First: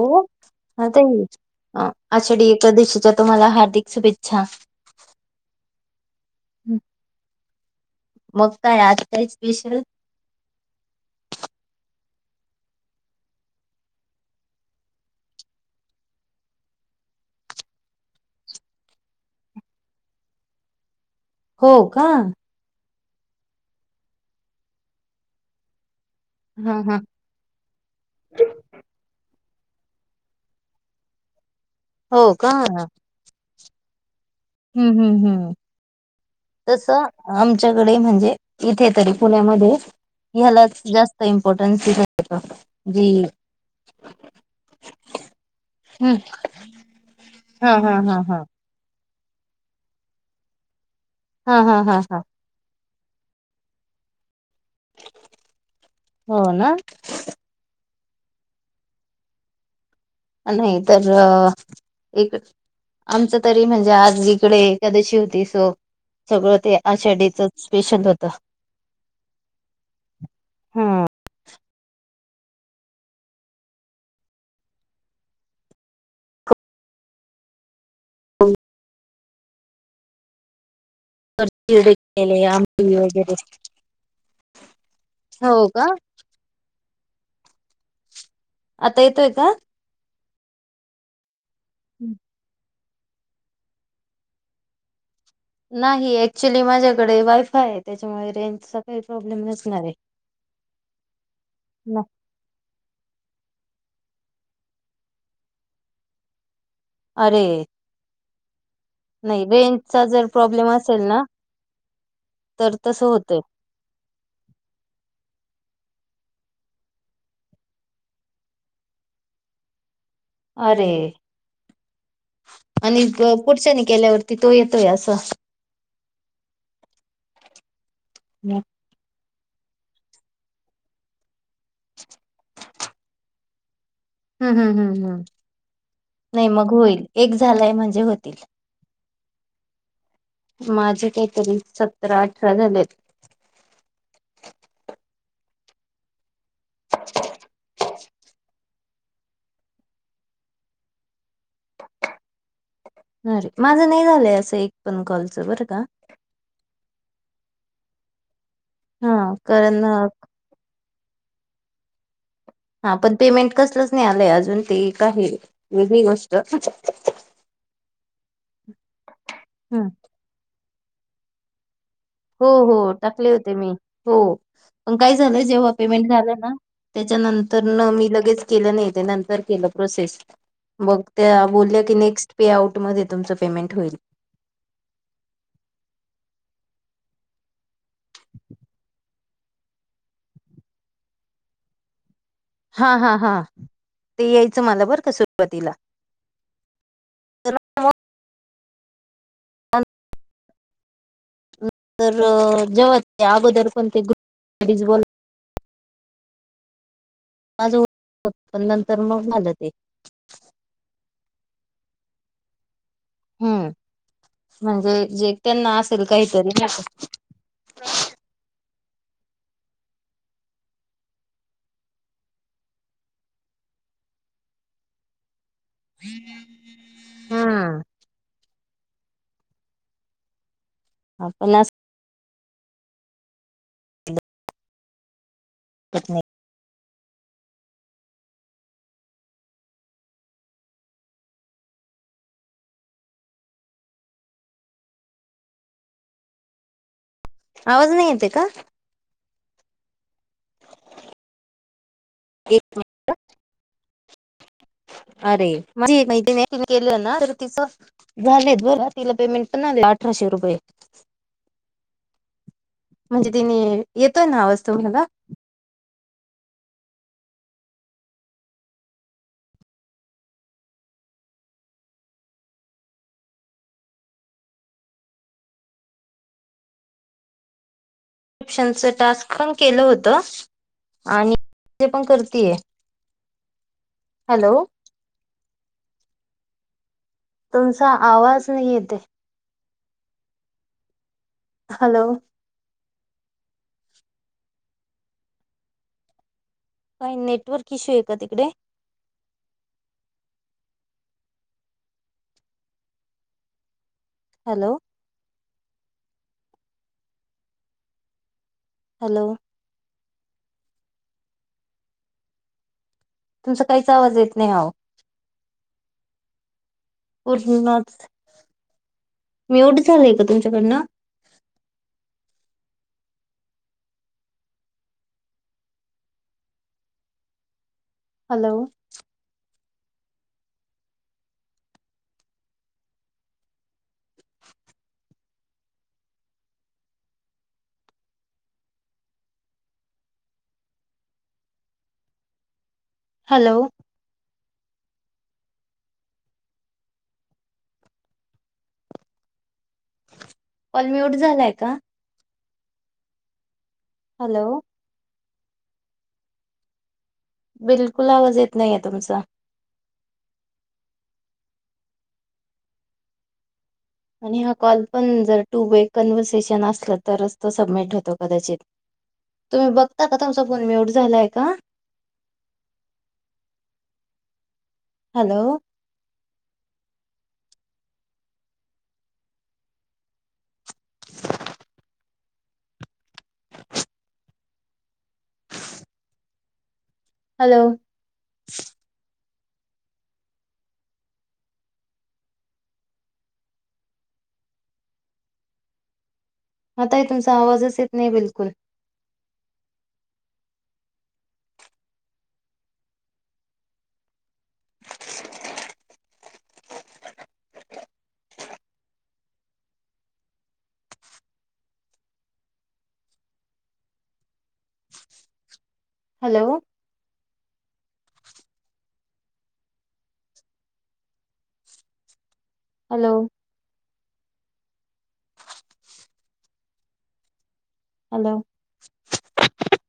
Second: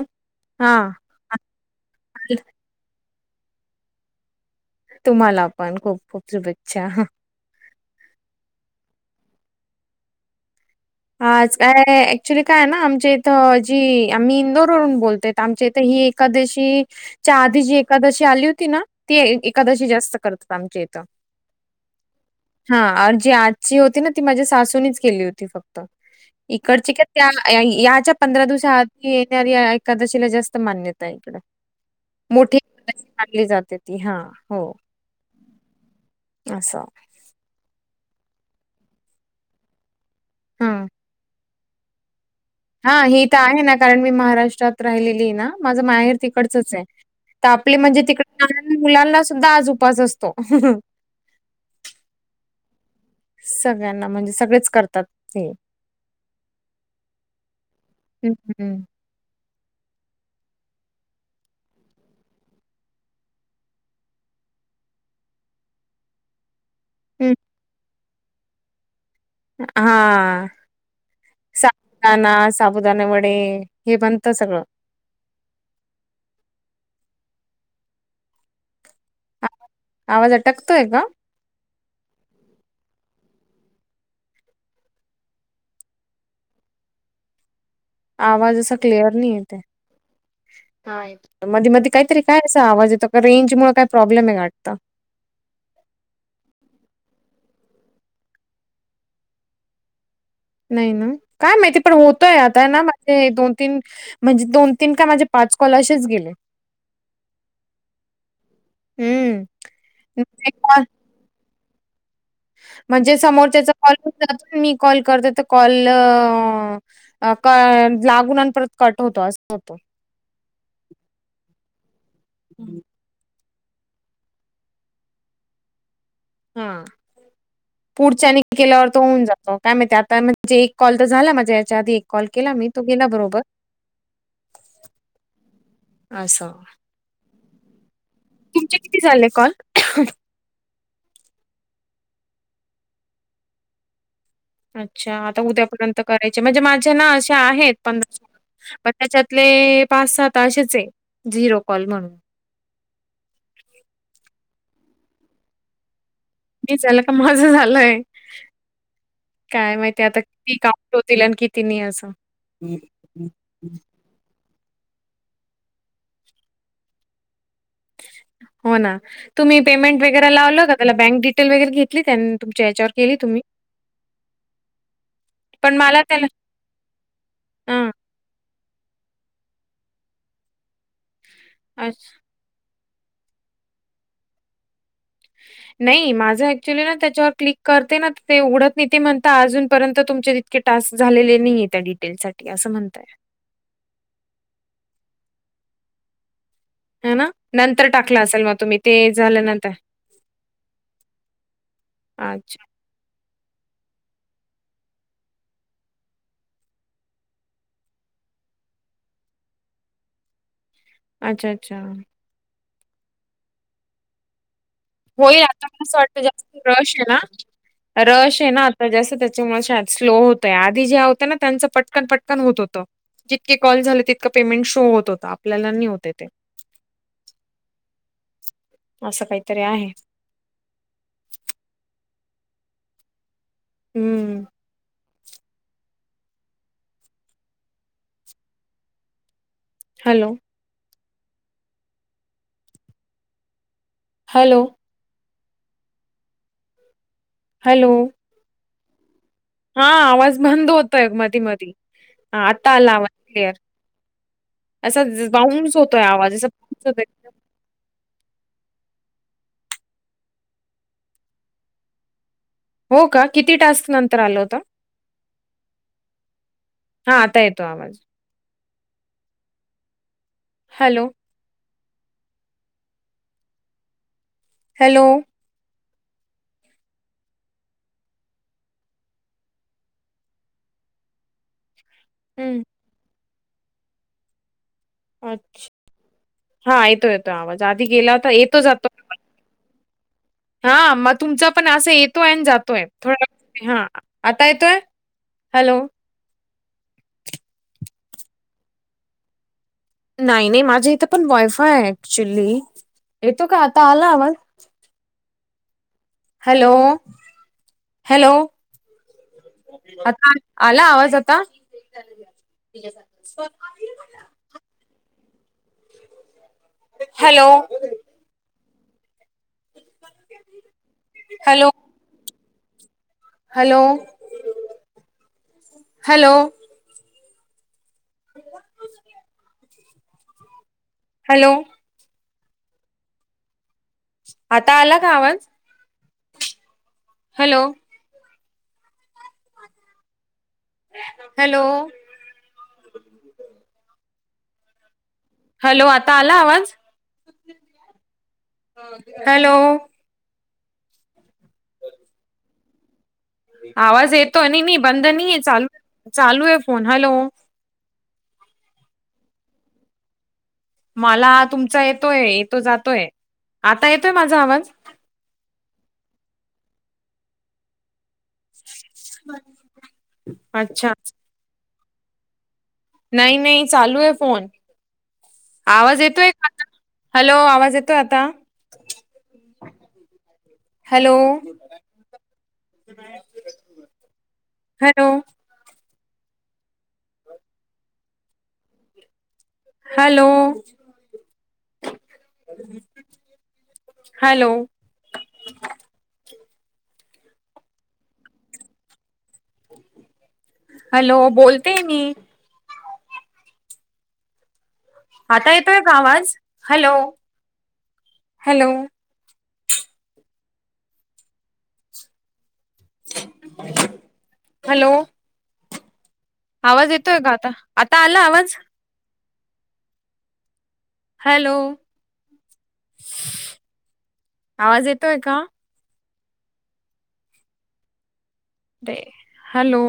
हो हां. करते मी आ आषाढी एकादशीच्या तुम्हाला हार्दिक शुभेच्छा. तुम्हाला पण खूप खूप शुभेच्छा. मग काय आज काय स्पेशल? आाज काय ऍक्च्युली काय ना आमच्या इथं जी आम्ही इंदोरवरून बोलते त आमच्या इथं ही एकादशी च्या आधी जी एकादशी आली होती ना ती ए एकादशी जास्त करतात आमच्या इथं. हो का. हा जी आजची होती ना ती माझ्या सासूननीच केली होती फक्त हा इकडची हा का याच्या पंधरा दिवसा आधी येणारी एकादशीला जास्त मान्यता इकडं. हो का. पाळली जाते ती हा हो. हम्म हम्म हम् असं. तस. आमच्याकडे म्हणजे इथे तरी पुण्यामध्ये हां. ह्यालाच जास्त इं इम्पॉर्टन्स दिला जातो. हा जी ही त आहे ना कारण मी महाराष्ट्रात राहिलेलीय ना माझं हम्म. माहेर तिकडचंचे. त हा आपली हा म्हणजे हा हा. तिकडं [unintelligible] मुलांना सुद्धा आज उपास असतो. हा हा हा हा सगळ्यांना म्हणजे सगळेच करतात ते. हो ना हम्म हम्म. अं न्हाय तर इक आमचं तरी म्हणजे आज इकडे एकादशी होती सो सगळं ते. हं. आषाढीचंच स्पेशल होतं. हा. हा. साबुदाणा, साबुदाणे वडे हे बनतं सगळं. [unintelligible] आवाज, आवाज अटकतोय का? [unintelligible] आमट वगैरे हो का आवाज असा आता क्लिअर येतोय नी का? येते. हां येत् मधी मधी काईतरी काय असा आवाज येतो का रेंज मुळं काय प्रॉब्लेमे वाटतं. नाही ऍक्च्युली माझ्याकडे वायफाये त्याच्यामुळे रेंजचा काही प्रॉब्लेम नसणारे. नाई न काय माईती पण ऊत काय आताय ना माझे दोन तीन म्हणजे दोन तीन काय माझे पाच कॉल असेच गेले. अरे नाई हं, रेंजचा जर म्हणजे प्रॉब्लेम कॉल असेल ना तर तसं म्हणजे होतय. समोरच्याचा कॉल [unintelligible] मी कॉल करते तर कॉल अ क लागून अन् परत कट होतो असं होतं. अरे अणि अ पुढच्यानि केल्यावरती तो येतोय असं. हा पुढच्यानी हम्म केल्यावर तो होऊन जातो काय माईती आता म्हणजे एक कॉल तर झाला माझ्या याच्या आधी एक कॉल केला मी तो गेला बरोबर. हम्म हम्म हम्म हम् नाई असं. मग होईल एक झालाय म्हणजे होतील. तुमचे किती झाले कॉल. माझे काईतरी सतरा अठरा झालेत. अच्छा आता उद्या पर्यंत करायचे म्हणजे माझे ना असे आहेत पंधरा सोळा, पण त्याच्यातले पाच सा त असेचे झिरो कॉल म्हणून. अरे माझं नाही झालंय असं एक पण कॉलचं बरं का. ते झाले का माझं झालंय हा काय? कारण माहिती आता. [unintelligible] तिने असं हा पण पेमेंट कसलंच नाही आलंय अजून ते काय वेगळी गोष्ट. हो ना तुम्ही पेमेंट वगैरे लावलं का? त्याला बँक डिटेल वगैरे घेत- हो हो टाकले होते. मी हो पण काय? झालं जेव्हा पण मला पेमेंट त्याला झालं ना त्याच्यानंतर न हां. मी लगेच- केलं नाही ते नंतर केलं प्रोसेस मग त्या बोलल्या की अच्छा. नेक्स- पेआउट मध्ये तुमचं पेमेंट होईल. नाही माझं ऍक्च्युअली ना त्याच्यावर क्लिक करते ना ते उघडत नाही ते म्हणता अजूनपर्यंत तुमच्यात- टास्क झालेले नाही आहे त्या डिटेल्साठी. हा हा हा ते यायचं मला बरं का सुरुवातीला. ह ना तर नंतर टाकला असेल मग तुम्ही ते झाल्यानंतर. तर अच्छा. जेव्हा ते अगोदर कोणते ग [unintelligible] माझ पण नंतर मग झालं ते. अच्छा! अच्छा! हम्म म्हणजे. जे होय आता त्यांना म असं असेल वाटतं काहीतरी जास्त नाही का. प्रवाशी आहे ना. रश आहे ना आता जसं त्याच्यामुळे श स्लो होतय आधी जे होत ना त्यांचं पटकन पटकन होत होतं. जितके कॉल झाले तितकं पेमेंट शो होत होता आपल्याला न होते ते. हम्म असं काहीतरी आहे. आपण अस- हम्म. [unintelligible] हॅलो. हॅलो. आवाज हॅलो नाही येताय का? हा आवाज बंद होतय मधी मध आता एक आला आवाज क्लिअर. असा अरे बाऊन्स होतोय माझी आवाज मैत्रीण असा आहे. बाउन्स केलं होतोय. ना तर तिचं- झालेत बरं का? तिला पेमेंट पण आला अठराशे रुपये. हो का म्हणजे तिने किती टास्क नंतर येतोय आलं ना होतं आवाज तुम्हाला. हा आता येतो आवाज. हॅलो. हॅलो. स्क्रिपशनच टास्क पण केलं होत. आणि ते पण करतीये. हम्म. हॅलो. अच्छा हा येतो येतो आवाज आधी तुमचा गेला होता आवाज येतो नाही जातो. येते हा मग तुमचा पण असं हॅलो येतोय आणि जातोय. थोड व हा आता येतोय हॅलो. काही नेटवर्क इश्यू आहे का? तिकडे. नाही नाही माझ्या इथं पण वायफाय आहे ऍक्च्युली येतो का? आता आला आवाज. हॅलो. Hello hello. हॅलो. आता आला आवाज आता. तिज्या साठीच तुमचा काहीच आवाज येत नाही अहो. वूड हॅलो, नॉट म्युट झालंय का तुमच्याकडनं? Hello. Hello hello. Hello. Hello. आता आला का आवाज हॅलो. Hello hello. हॅलो आता आला आवाज हॅलो. कॉल म्यूट झालाय का? आवाज येतो हॅलो आणि मी बंद नाही आहे चालू चालू आहे फोन हॅलो. बिलकुल आवाज येत नाहीे आता तुमचा. मला तुमचा येतोय येतो जातोय. आता येतोय माझा आणि हा आवाज कॉल पण जर टू वे कन्व्हर्सेशन असला तरच तो सबमिट होतो. कदाचित तुम्ही बघता का तुमचा फोन मुट अच्छा झालाय का? नाही नाही चालू आहे फोन. हॅलो. आवाज येतोय का आता हॅलो आवाज येतोय आता? Hello. Hello. Hello. Hello. Hello. आताही तुमचा आवाजच येत नाही बिलकुल. हॅलो बोलते मी. [unintelligible] आता येतोय का आवाज हॅलो हॅलो. हॅलो. हॅलो. आवाज येतोय का आता आता आला आवाज? हॅलो. हॅलो. आवाज येतोय का? [inaudible] हॅलो. दे हॅलो.